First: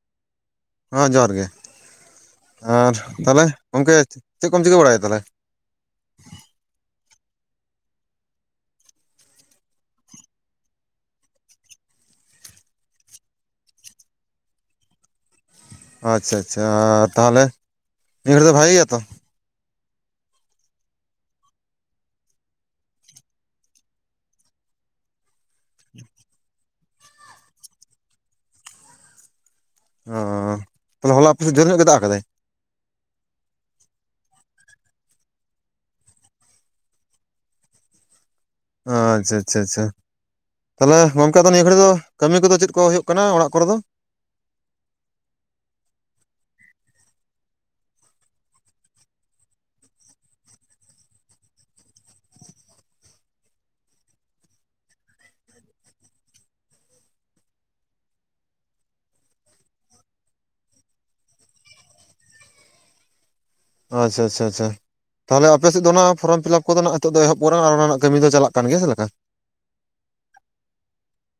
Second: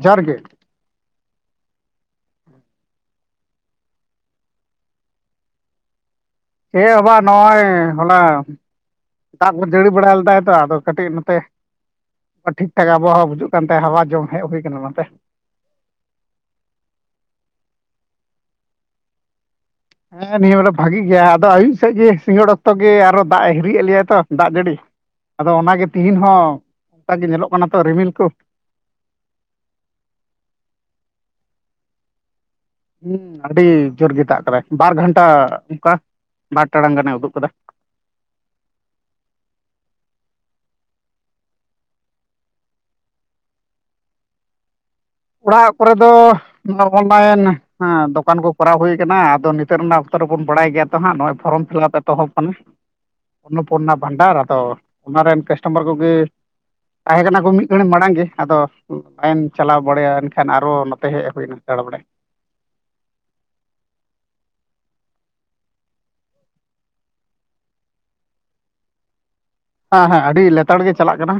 ᱡᱚᱦᱟᱨ ᱜᱮ ᱦᱚᱸ ᱡᱚᱦᱟᱨ ᱜᱮ ᱟᱨ ᱛᱟᱦᱚᱸᱞᱮ ᱜᱚᱝᱠᱮ ᱪᱮᱫ ᱠᱚᱢ ᱪᱤᱠᱟᱹ ᱵᱟᱲᱟᱭᱟ ᱛᱟᱦᱚᱞᱮ ᱪᱮ ᱦᱚᱵᱟ ᱱᱚᱜᱚᱭ ᱦᱚᱞᱟ ᱫᱟᱜ ᱠᱚ ᱡᱟᱹᱲᱤ ᱵᱟᱲᱟ ᱞᱮᱫᱟᱭ ᱛᱚ ᱟᱫᱚ ᱠᱟᱹᱴᱤᱡ ᱱᱚᱛᱮ ᱴᱷᱤᱠ ᱴᱷᱟᱠ ᱟᱵᱚᱦᱟᱣᱟ ᱵᱩᱡᱩᱜ ᱠᱟᱱ ᱛᱟᱭᱟ ᱦᱟᱣᱟ ᱡᱚᱢ ᱦᱮᱡ ᱦᱩᱭ ᱟᱠᱟᱱᱟ ᱢᱮᱱᱛᱮ ᱾ ᱟᱪᱷᱟ ᱪᱷᱟ ᱛᱟᱦᱚᱞᱮ ᱢᱤᱫ ᱜᱷᱟᱹᱲᱤᱡ ᱫᱚ ᱵᱷᱟᱹᱜᱤ ᱜᱮᱭᱟ ᱛᱚ ᱾ ᱦᱮᱸ ᱱᱤᱭᱟᱹ ᱵᱚᱞᱮ ᱵᱷᱟᱹᱜᱤ ᱜᱮᱭᱟ ᱟᱫᱚ ᱟᱭᱩᱵ ᱥᱮᱫ ᱜᱮ ᱥᱤᱸᱜᱟᱹᱲ ᱚᱠᱛᱚ ᱜᱮ ᱟᱨᱚ ᱫᱟᱜ ᱮ ᱦᱤᱨᱤ ᱮᱫ ᱞᱮᱭᱟ ᱛᱚ ᱫᱟᱜ ᱡᱟᱹᱲᱤ ᱟᱫᱚ ᱚᱱᱟ ᱜᱮ ᱛᱤᱦᱤᱧ ᱦᱚᱸ ᱚᱱᱠᱟᱜᱮ ᱧᱮᱞᱚᱜ ᱠᱟᱱᱟ ᱛᱚ ᱨᱤᱢᱤᱞ ᱠᱚ ᱚᱻ [unintelligible] ᱦᱚᱞᱟ ᱟᱯᱮ ᱥᱮ ᱡᱷᱤᱨ ᱧᱚᱜ ᱜᱮ ᱫᱟᱜ ᱟᱠᱟᱫᱟᱭ ᱦᱮᱸ ᱟᱹᱰᱤ ᱡᱩᱨ ᱜᱮ ᱫᱟᱜ ᱠᱟᱫᱟᱭ ᱵᱟᱨ ᱜᱷᱟᱱᱴᱟ ᱚᱱᱠᱟ ᱵᱟᱨ ᱴᱟᱲᱟᱝ ᱜᱟᱱᱮ ᱩᱫᱩᱜ ᱠᱟᱫᱟ ᱟᱻᱪᱟ ᱪᱟ ᱪᱟ ᱛᱟᱦᱞᱮ ᱜᱚᱝᱠᱮ ᱫᱚ ᱱᱤᱭᱟᱹ [unintelligible] ᱫᱚ ᱠᱟᱹᱢᱤ ᱠᱚᱫᱚ ᱪᱮᱫ ᱠᱚ ᱦᱩᱭᱩᱜ ᱠᱟᱱᱟ ᱚᱲᱟᱜ ᱠᱚᱨᱮ ᱫᱚ᱾ ᱚᱲᱟᱜ ᱠᱚᱨᱮ ᱫᱚ [unintelligible] ᱚᱱᱞᱟᱹᱭᱤᱱ ᱦᱮᱸ ᱫᱚᱠᱟᱱ ᱠᱚ ᱠᱚᱨᱟᱣ ᱦᱩᱭ ᱠᱟᱱᱟ ᱟᱫᱚ ᱱᱤᱛᱚᱜ ᱱᱟ ᱚᱠᱛᱚ ᱨᱮ ᱵᱚᱱ ᱵᱟᱲᱟᱭ ᱜᱮᱭᱟ᱾ ᱛᱚ ᱦᱟᱸ ᱯᱷᱚᱨᱚᱢ ᱯᱷᱤᱞᱟᱯ ᱮᱛᱚᱦᱚᱵ ᱠᱟᱱᱟ ᱚᱱᱚᱯᱩᱨᱱᱟ ᱵᱷᱟᱱᱰᱟᱨ ᱟᱫᱚ ᱚᱱᱟ ᱨᱮᱱ ᱠᱟᱥᱴᱚᱢᱟᱨ ᱠᱚᱜᱮ ᱛᱟᱦᱮᱸ ᱠᱟᱱᱟ ᱠᱚ ᱢᱤᱫ ᱜᱷᱟᱹᱲᱤᱡ ᱢᱟᱲᱟᱝ ᱜᱮ ᱟᱫᱚ ᱞᱟᱭᱤᱱ ᱪᱟᱞᱟᱣ ᱵᱟᱲᱮᱭᱟ ᱮᱱᱠᱷᱟᱱ ᱟᱨᱚ ᱱᱚᱛᱮ ᱦᱮᱡ ᱦᱩᱭᱱᱟ ᱫᱟᱲ ᱵᱟᱲᱟᱭ᱾ ᱟᱻᱪᱟ ᱪᱟ ᱪᱟ ᱛᱟᱦᱚᱸᱞᱮ ᱟᱯᱮᱥ ᱥᱮᱫ ᱫᱚ ᱚᱱᱟᱹ ᱯᱷᱚᱨᱚᱢ ᱯᱷᱤᱞᱟᱯ ᱠᱚᱫᱚᱹ ᱱᱟᱜ ᱱᱤᱛᱳ ᱫᱚ ᱮᱦᱚᱵ ᱟᱠᱟᱱᱟ ᱟᱨ ᱚᱱᱟ ᱨᱮᱱᱟᱜ ᱠᱟᱹᱢᱤ ᱫᱚ ᱪᱟᱞᱟᱜ ᱠᱟᱱ ᱜᱮᱼᱭᱟ ᱪᱮᱫᱮ ᱞᱮᱠᱟᱹ ᱦᱮᱸ ᱦᱮᱸ ᱟᱹᱰᱤ ᱞᱮᱛᱟᱲ ᱜᱮ ᱪᱟᱞᱟᱜ ᱠᱟᱱᱟ᱾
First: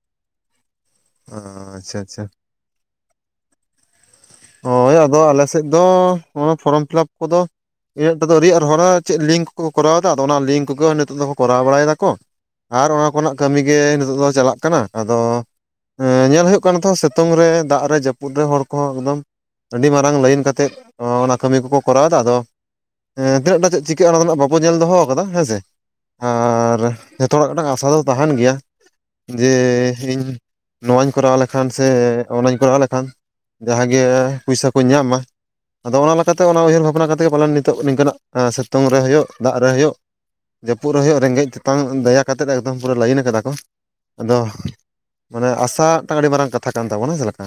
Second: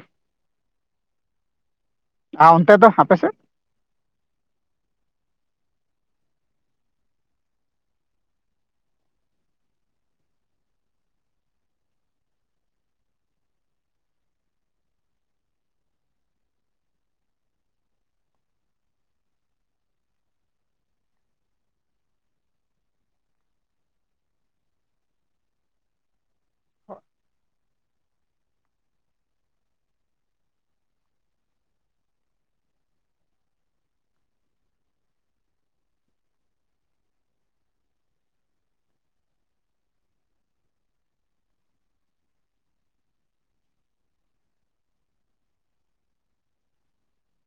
ᱚ ᱟᱪᱪᱷᱟ ᱟᱪᱪᱷᱟ᱾ ᱟᱨ ᱚᱱᱛᱮᱫ ᱫᱚ ᱦᱟᱯᱮ ᱥᱮᱫ? ᱦᱳᱭ ᱟᱼᱫᱚ ᱟᱼᱞᱮ ᱥᱮᱫ ᱫᱚ ᱚᱱᱟ ᱯᱷᱨᱚᱢ ᱯᱷᱤᱞᱟᱯ ᱠᱚᱫᱚ ᱤᱧᱟᱹᱜ ᱴ ᱫᱚ ᱟᱹᱰᱤ ᱟᱨ ᱦᱚᱲᱚᱨᱟᱜ ᱪᱮᱫ ᱞᱤᱝᱼᱠ ᱠᱚᱠᱚᱸ ᱠᱚᱨᱟᱣ ᱮᱫᱟ, ᱚᱱᱟᱹ ᱞᱤᱝᱼᱠ ᱠᱚᱹᱜᱮ ᱱᱤᱛᱚᱼᱜ ᱫᱚᱠᱚ ᱠᱚᱨᱟᱼᱣ ᱵᱟᱲᱟᱭ ᱮᱫᱟ ᱠᱚᱸ᱾ ᱟᱨ ᱚᱱᱟᱹ ᱠᱚᱹᱨᱮᱱᱟᱼᱜ ᱠᱟᱹᱢᱤᱜ ᱜᱮ ᱱᱤᱛᱚᱜ ᱫᱚ ᱪᱟᱞᱟᱜ ᱠᱟᱱᱟ, ᱟᱫᱚ ᱦᱮᱸ ᱧᱮᱞ ᱦᱩᱭᱩᱜ ᱠᱟᱱᱟ ᱛᱚ ᱥᱤᱛᱩᱝ ᱨᱮ ᱫᱟᱜ ᱨᱮ ᱡᱟᱹᱯᱩᱫ ᱨᱮ ᱦᱚᱲ ᱠᱚᱦᱚᱸ ᱮᱠᱹᱫᱚᱢ᱾ ᱟᱹᱰᱤ ᱢᱟᱨᱟᱝ ᱞᱟᱹᱭᱤᱱ ᱠᱟᱹᱛᱮᱫ ᱚᱱᱟ ᱠᱟᱹᱢᱤ ᱠᱚᱠᱚᱸ ᱠᱚᱨᱟᱼᱣ ᱮᱫᱟᱹ᱾ ᱟᱫᱚ ᱦᱮᱸ ᱛᱤᱱᱟᱹᱜᱴ ᱪᱤᱠᱟᱹᱜ ᱚᱱᱟᱹ ᱰᱮᱱᱟᱜᱱᱟᱜ ᱵᱟᱵᱚ ᱧᱮᱞ ᱫᱚᱦᱚᱣᱟ ᱠᱟᱫᱟᱹ ᱦᱮᱸ ᱥᱮ᱾ ᱟᱨ ᱡᱚᱛᱚ ᱦᱚᱲᱟᱼᱜ ᱢᱤᱫᱴᱟᱝ ᱟᱥᱟ ᱫᱚ ᱛᱟᱦᱮᱸᱱ ᱜᱮᱭᱟ᱾ ᱡᱮ ᱤᱧ ᱱᱚᱣᱟᱧ ᱠᱚᱨᱟᱣ ᱞᱮᱹᱠᱷᱟᱱ ᱥᱮ ᱚᱱᱟᱧ ᱠᱚᱨᱟᱼᱣ ᱞᱮᱹᱠᱷᱟᱱ ᱡᱟᱦᱟᱸ ᱜᱮ ᱯᱚᱭᱥᱟᱹ ᱠᱚ ᱧᱟᱢᱟᱹ᱾ ᱟᱼᱫᱚ ᱚᱱᱟᱹ ᱞᱮᱠᱟᱛᱮ ᱚᱱᱟᱹ ᱩᱭᱦᱟᱹᱨ ᱵᱷᱟᱵᱽᱱᱟ ᱠᱟᱛᱮᱫ ᱜᱮ ᱯᱟᱞᱮᱱ ᱱᱤᱛᱚᱼᱜ ᱱᱤᱝᱹᱠᱟᱹᱱᱟᱜ ᱥᱤᱛᱩᱝ ᱨᱮ ᱦᱩᱭᱩᱜ ᱫᱟᱜ ᱨᱮ ᱦᱩᱭᱩᱜᱹ ᱡᱟᱹᱯᱩᱫ ᱨᱮ ᱦᱩᱭᱩᱜᱹ ᱨᱮᱸᱜᱮᱡ ᱛᱮᱛᱟᱝ ᱫᱟᱭᱟ ᱠᱟᱹᱛᱮᱫ ᱮᱠᱫᱚᱢ ᱯᱩᱨᱟᱹ ᱞᱟᱭᱤᱱ ᱠᱟᱫᱟᱹ ᱠᱚ ᱟᱫᱚ᱾ ᱢᱟᱹᱱᱮ ᱟᱥᱟᱹ ᱢᱤᱫᱴᱟᱝ ᱟᱹᱰᱤ ᱢᱟᱨᱟᱝ ᱠᱟᱛᱷᱟᱹ ᱠᱟᱱ ᱛᱟᱵᱚᱱᱟᱹ ᱪᱮᱞᱮᱠᱟ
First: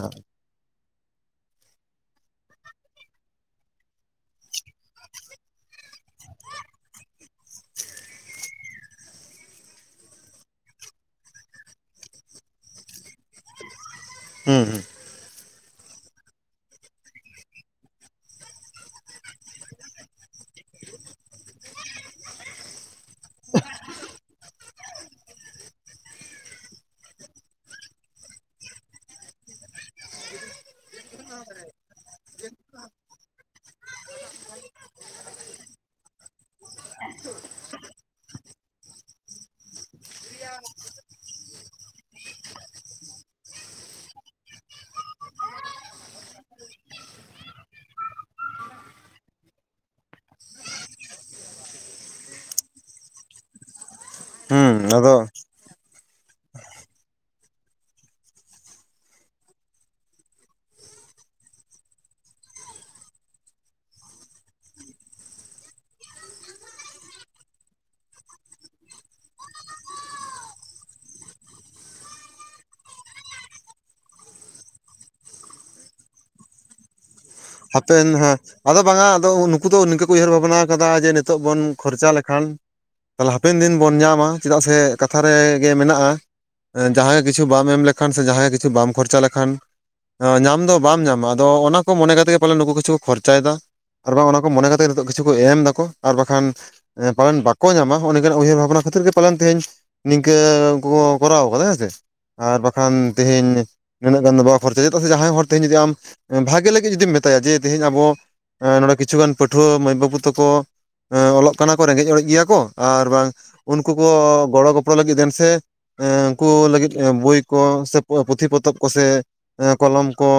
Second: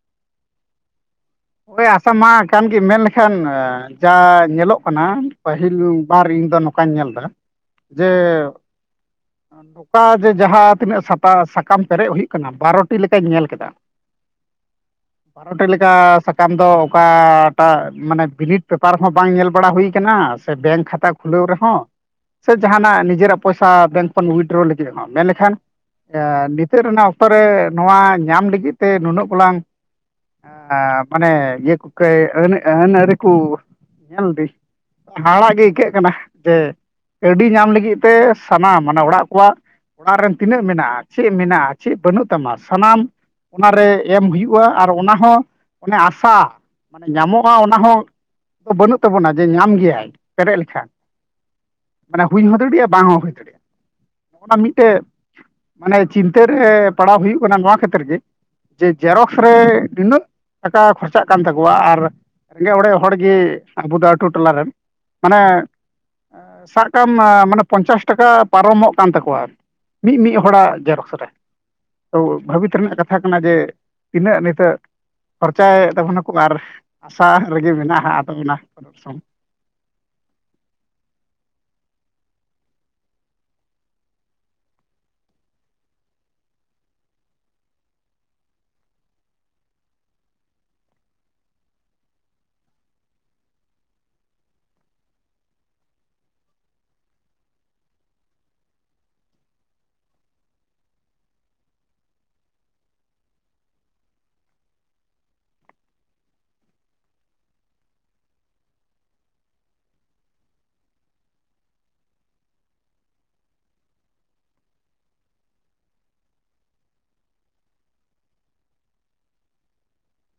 ᱦᱳᱭ ᱟᱥᱟ ᱢᱟ ᱠᱟᱱ ᱜᱮ ᱢᱮᱱ ᱞᱮᱹᱠᱷᱟᱱ ᱡᱟ ᱧᱮᱞᱚᱜ ᱠᱟᱱᱟ ᱯᱟᱹᱦᱤᱞ ᱵᱟᱨ ᱤᱧ ᱫᱚ ᱱᱚᱠᱟᱹ ᱚᱠᱟᱧ ᱧᱮᱞ ᱮᱫᱟᱹ ᱡᱮᱸ ᱱᱚᱝᱹᱠᱟ ᱡᱮ ᱡᱟᱦᱟᱸ ᱛᱤᱱᱟᱹᱜ ᱥᱟᱛᱟ ᱥᱟᱠᱟᱢ ᱯᱮᱨᱮᱡ ᱦᱩᱭᱩᱜᱹ ᱠᱟᱱᱟ, ᱵᱟᱨᱚᱴᱤ ᱞᱮᱠᱟᱧ ᱧᱮᱞ ᱠᱮᱫᱟ᱾ ᱦᱮᱸ ᱦᱮᱸ ᱯᱟᱨᱚᱴ ᱞᱮᱠᱟᱹ ᱥᱟᱠ ᱠᱟᱱ ᱫᱚ ᱚᱠᱟᱴᱟᱜᱹ ᱢᱟᱹᱱᱮ ᱵᱤᱞᱤᱰ ᱯᱮᱯᱟᱨ ᱦᱚᱸ ᱵᱟᱝ ᱧᱮᱞ ᱵᱟᱲᱟ ᱦᱩᱭ ᱟᱸᱠᱟᱱᱟ ᱥᱮ ᱵᱮᱝᱠ ᱠᱷᱟᱛᱟ ᱠᱷᱩᱞᱟᱹᱣ ᱨᱮᱦᱚᱸ ᱥᱮ ᱡᱟᱦᱟᱸᱱᱟᱜ ᱱᱤᱡᱮᱨᱟᱜ ᱯᱚᱭᱥᱟᱹ ᱵᱮᱝᱠ ᱠᱷᱚᱱ ᱩᱭᱰᱨᱚ ᱞᱟᱹᱜᱤᱫ ᱨᱮᱦᱚᱸ ᱢᱮᱱ ᱞᱮᱠᱷᱟᱱ ᱦᱮᱸ ᱱᱤᱛᱚᱜ ᱨᱮᱱᱟᱜ ᱚᱠᱛᱚ ᱨᱮ ᱱᱚᱣᱟᱹ ᱧᱟᱢ ᱞᱟᱹᱜᱤᱫ ᱛᱮ ᱱᱩᱱᱟᱹᱜ ᱜᱚᱞᱟᱝ ᱢᱟᱱᱮ ᱤᱭᱟᱹ ᱠᱚ ᱟᱹᱱ ᱟᱹᱱ ᱟᱹᱨᱤ ᱠᱚ ᱧᱮᱞ ᱫᱤ ᱦᱟᱦᱟ ᱲᱟᱜ ᱜᱮ ᱟᱹᱭᱠᱟᱹᱜ ᱠᱟᱱᱟ ᱡᱮ ᱠᱟᱹᱰᱤ ᱧᱟᱢ ᱞᱟᱹᱜᱤᱫ ᱛᱮ ᱥᱟᱱᱟᱢ ᱢᱟᱱᱮ ᱚᱲᱟᱜ ᱠᱚᱣᱟᱜ ᱚᱲᱟᱜ ᱨᱮᱱ ᱛᱤᱱᱟᱹᱜ ᱢᱮᱱᱟᱜᱼᱟ ᱪᱮᱫ ᱢᱮᱱᱟᱜᱼᱟ ᱪᱮᱫ ᱵᱟᱹᱱᱩᱜ ᱛᱟᱢᱟ ᱥᱟᱱᱟᱢ ᱚᱱᱟᱨᱮ ᱮᱢ ᱦᱩᱭᱩᱜᱼᱟ ᱟᱨ ᱚᱱᱟ ᱦᱚᱸ ᱚᱱᱮ ᱟᱥᱟ ᱢᱟᱱᱮ ᱧᱟᱢᱚᱜᱼᱟ ᱚᱱᱟ ᱦᱚᱸ ᱵᱟᱹᱱᱩᱜ ᱛᱟᱵᱚ ᱱᱟ ᱡᱮ ᱧᱟᱢ ᱜᱮᱭᱟᱭ, ᱯᱮᱨᱮᱡ ᱞᱮ ᱠᱷᱟᱱ᱾ ᱢᱟᱱᱮ ᱦᱩᱭ ᱦᱚᱸ ᱫᱟᱲᱮᱭᱟᱜᱼᱟ ᱵᱟᱝ ᱦᱚᱸ ᱦᱩᱭ ᱫᱟᱲᱮᱭᱟᱜᱼᱟ ᱱᱚᱜᱼ ᱱᱟ ᱢᱤᱫ ᱦᱩᱸ ᱴᱮᱡ ᱟᱫᱚ ᱢᱟᱱᱮ ᱪᱤᱱᱛᱟᱹ ᱨᱮ ᱯᱟᱲᱟᱣ ᱦᱩᱭᱩᱜ ᱠᱟᱱᱟ ᱱᱚᱣᱟ ᱠᱷᱟᱹᱛᱤᱨ ᱜᱮ, ᱡᱮ, ᱡᱮᱨᱚᱠᱥ ᱨᱮ ᱱᱤᱱᱟᱹᱜ? ᱴᱟᱠᱟ ᱠᱷᱚᱨ ᱪᱟᱜ ᱠᱟᱱ ᱛᱟᱠᱚ ᱣᱟ ᱟᱨ ᱨᱮᱸᱜᱮᱡ ᱚᱲᱮᱡ ᱦᱚᱲ ᱜᱮ ᱟᱵᱚ ᱫᱚ ᱟᱛᱳ ᱴᱚᱞᱟ ᱨᱮᱱ᱾ ᱢᱟᱱᱮ ᱥᱟᱜ ᱠᱟᱜᱼᱟᱢ ᱢᱟᱱᱮ ᱯᱚᱧᱪᱟᱥ ᱴᱟᱠᱟ ᱯᱟᱨᱚ ᱢᱚᱜ ᱠᱟᱱ ᱛᱟᱠᱚ ᱣᱟ ᱟᱨ ᱢᱤᱫ- ᱢᱤᱫ ᱦᱚᱲᱟᱜ ᱡᱮᱨᱚᱠᱥ ᱨᱮ ᱾ ᱛᱚ ᱵᱷᱟᱹᱵᱤᱛ ᱨᱮᱱᱟᱜ ᱠᱟᱛᱷᱟ ᱠᱟᱱᱟ ᱡᱮ, ᱛᱤᱱᱟᱹᱜ ᱱᱤᱛᱟᱹᱜ? ᱠᱷᱚᱨᱪᱟᱭᱮᱫ ᱛᱟᱵᱚᱱᱟᱠᱚ ᱟᱨ ᱟᱥᱟ - - ᱦᱟᱯᱮᱱ ᱦᱮᱸ, ᱟᱫᱚ ᱵᱟᱝᱟ ᱟᱫᱚ ᱩᱱᱼᱼ ᱩᱱᱠᱩ ᱫᱚ ᱱᱤᱝᱠᱟᱹ ᱠᱚ ᱩᱭᱦᱟᱹᱨ ᱵᱷᱟᱵᱽᱱᱟ ᱟᱠᱟᱫᱟ, ᱡᱮ ᱱᱤᱛᱚᱜ ᱵᱚᱱ ᱠᱷᱚᱨᱪᱟ ᱞᱮᱠᱷᱟᱱ? ᱛᱟᱦᱞᱮ ᱦᱟᱯᱮᱱ ᱫᱤᱱ ᱵᱚᱱ ᱧᱟᱢᱟ, ᱪᱮᱫᱟᱜ ᱥᱮ ᱠᱟᱛᱷᱟ ᱨᱮᱜᱮ ᱢᱮᱱᱟᱜᱼᱟ ᱾ ᱡᱟᱦᱟᱸᱭᱭᱟᱜ ᱠᱤᱪᱷᱩ ᱵᱟᱢ ᱮᱢ ᱞᱮᱠᱷᱟᱱ, ᱥᱮ ᱡᱟᱦᱟᱸᱭᱟᱜ ᱠᱤᱪᱷᱩ ᱵᱟᱢ ᱠᱷᱚᱨᱪᱟ ᱞᱮᱠᱷᱟᱱ ᱾ ᱧᱟᱢ ᱫᱚ ᱵᱟᱢ ᱧᱟᱢᱟ ᱟᱫᱚ ᱚᱱᱟ ᱠᱚ ᱢᱚᱱᱮ ᱠᱟᱛᱮ ᱜᱮ ᱯᱟᱞᱮ ᱱᱩᱠᱩ ᱠᱤᱪᱷᱩ ᱠᱚ ᱠᱷᱚᱨᱪᱟᱭᱮᱫᱟ ᱾ ᱟᱨ ᱵᱟᱝ ᱚᱱᱟ ᱠᱚ ᱢᱚᱱᱮ ᱠᱟᱛᱮᱫ ᱱᱤᱛᱚᱜ ᱠᱤᱪᱷᱩ ᱠᱚ ᱮᱢ ᱫᱟᱠᱚ ᱟᱨ ᱵᱟᱠᱷᱟᱱ ᱮᱸ ᱯᱟᱞᱮᱱ ᱵᱟᱠᱚ ᱧᱟᱢᱟ ᱦᱚᱸ ᱱᱤᱝᱠᱟᱹᱱ ᱩᱭᱦᱟᱹᱨ ᱵᱷᱟᱵᱽᱱᱟ ᱠᱷᱛᱤᱨ ᱜᱮ ᱯᱟᱞᱮᱱ ᱛᱮᱦᱤᱧ ᱱᱤᱝᱠᱟᱹ ᱩᱱᱠᱩ ᱠᱚ ᱠᱚᱨᱟᱣ ᱠᱟᱫᱟ ᱦᱮᱸ ᱥᱮ ᱟᱨ ᱵᱟᱠᱷᱟᱱ ᱛᱮᱦᱮᱧ, ᱱᱤᱱᱟᱹᱜ ᱜᱟᱱ ᱫᱚ ᱵᱟᱝ ᱠᱷᱚᱨᱪᱟ ᱪᱮᱫᱟᱜ ᱥᱮ ᱡᱟᱦᱟᱸᱭ ᱦᱚᱲ ᱛᱮᱦᱮᱧ ᱡᱩᱫᱤ ᱟᱢ ᱵᱷᱟᱜᱮ ᱞᱟᱹᱜᱤᱫ ᱡᱩᱫᱤ ᱢᱮᱛ ᱛᱟᱭᱟ ᱡᱮ ᱛ ᱛᱮᱦᱤᱧ ᱟᱵᱚ ᱮ ᱱᱚᱰᱮ ᱠᱤᱷᱩᱜᱟᱱ ᱯᱟᱹᱴᱷᱩᱣᱟᱹ ᱢᱟᱹᱭ ᱵᱟᱹᱵᱩ ᱛᱟᱠᱚ ᱮᱸ ᱚᱞᱚᱜ ᱠᱟᱱᱟ ᱠᱚ ᱨᱮᱸᱜᱮᱡᱼᱚᱨᱮᱡ ᱜᱮᱭᱟ ᱠᱚ ᱟᱨ ᱵᱟᱝ ᱩᱱᱠᱩ ᱠᱚ ᱜᱚᱲᱚ ᱜᱚᱯᱚᱲᱚ ᱞᱟᱹᱜᱤᱫ ᱫᱮᱱ ᱥᱮ ᱮᱸ ᱩᱱᱠᱩ ᱞᱟᱹᱜᱤᱫ ᱮᱸ ᱵᱳᱭ ᱠᱚ ᱥᱮ ᱯᱩᱛᱷᱤ ᱯᱚᱛᱚᱵ ᱠᱚᱥᱮ ᱮᱸ ᱠᱚᱞᱚᱢ ᱠᱚ,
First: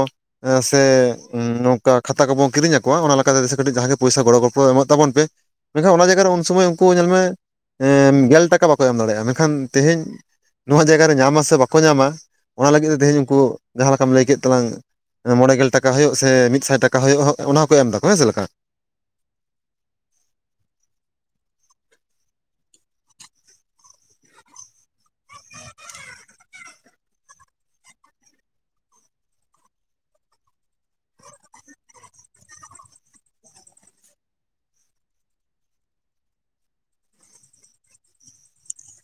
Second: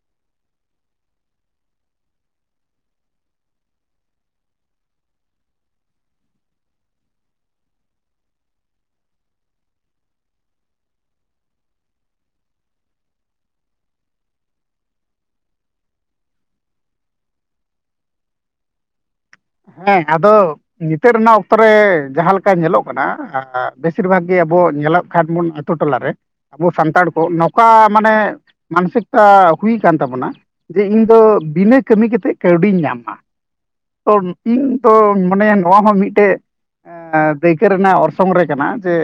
ᱦᱮᱸ ᱥᱮ ᱠᱟ ᱠᱷᱟᱛᱟ ᱠᱚᱵᱚ ᱠᱤᱨᱤᱧ ᱟᱠᱚᱣᱟ ᱚᱱᱟ ᱞᱮᱠᱟᱛᱮ ᱫᱮᱥᱮ ᱠᱟᱹᱴᱤᱡ ᱡᱟᱦᱟᱸᱭ ᱜᱮ ᱯᱚᱭᱥᱟ ᱜᱚᱲᱚ ᱜᱚᱯᱚ ᱮᱢᱚᱜ ᱛᱟᱵᱚᱱ ᱯᱮ, ᱢᱮᱱᱠᱷᱟᱱ ᱚᱱᱟ ᱡᱟᱭᱜᱟ ᱨᱮ ᱩᱱ ᱥᱚᱢᱚᱭ ᱩᱱᱠᱩ ᱧᱮᱞᱢᱮ ᱮᱸ ᱜᱮᱞ ᱴᱟᱠᱟ ᱵᱟᱠᱚ ᱮᱢ ᱫᱟᱲᱮᱭᱟᱜᱼᱟ ᱢᱮᱱᱠᱷᱟᱱ ᱛᱮᱦᱮᱧ, ᱱᱚᱣᱟ ᱡᱟᱭᱜᱟ ᱨᱮ ᱧᱟᱢᱟ ᱥᱮ ᱵᱟᱠᱚ ᱧᱟᱢᱟ ᱚᱱᱟ ᱞᱟᱹᱜᱤᱫ ᱛᱮ ᱛᱮᱦᱮᱧ ᱩᱱᱠᱩ ᱡᱟᱦᱟᱸ ᱞᱮᱠᱟᱢ ᱞᱟᱹᱭ ᱠᱮᱫ ᱛᱟᱞᱟᱝ ᱢᱚᱬᱮ ᱜᱮᱞ ᱴᱟᱠᱟ ᱦᱩᱭᱩᱜ ᱥᱮ ᱢᱤᱫ ᱥᱟᱭ ᱴᱟᱠᱟ ᱦᱩᱭᱩᱜ ᱚᱱᱟ ᱦᱚᱸᱠᱚ ᱮᱢ ᱫᱟᱠᱚ ᱦᱮᱸ ᱪᱮᱫ ᱞᱮᱠᱟ? ᱦᱮᱸ ᱟᱫᱚ ᱱᱤᱛᱚᱜ ᱨᱮᱱᱟᱜ ᱚᱠᱛᱚ ᱨᱮ ᱡᱟᱦᱟᱸ ᱞᱮᱠᱟ ᱧᱮᱞᱚᱜ ᱠᱟᱱᱟ ᱵᱮᱥᱤᱨ ᱵᱷᱟᱜ ᱜᱮ ᱟᱵᱚ ᱧᱮᱞᱚᱜ ᱠᱷᱷᱟᱴᱢᱩᱱ ᱟᱛᱳ ᱴᱚᱞᱟ ᱨᱮ ᱟᱵᱚ ᱥᱟᱱᱛᱟᱲ ᱠᱚ ᱱᱚᱝᱠᱟ ᱢᱟᱱᱮ ᱢᱟᱱᱚᱥᱤᱠᱚᱛᱟ ᱦᱩᱭ ᱠᱟᱱ ᱛᱟᱵᱚᱱᱟ᱾ ᱡᱮ ᱤᱧ ᱫᱚ ᱵᱤᱱᱟᱹ ᱠᱟᱹᱢᱤ ᱠᱟᱛᱮᱫ ᱠᱟᱹᱣᱰᱤᱧ ᱧᱟᱢᱟ᱾ ᱛᱚ ᱴᱤᱧ ᱛᱚ ᱢᱚᱱᱮᱭᱟ ᱱᱚᱣᱟ ᱦᱚᱸ ᱢᱤᱫᱴᱮᱡ ᱮᱸᱻ ᱫᱟᱹᱭᱠᱟᱹ ᱨᱮᱱᱟᱜ ᱚᱨᱥᱚᱝ ᱨᱮ ᱠᱟᱱᱟ ᱡᱮ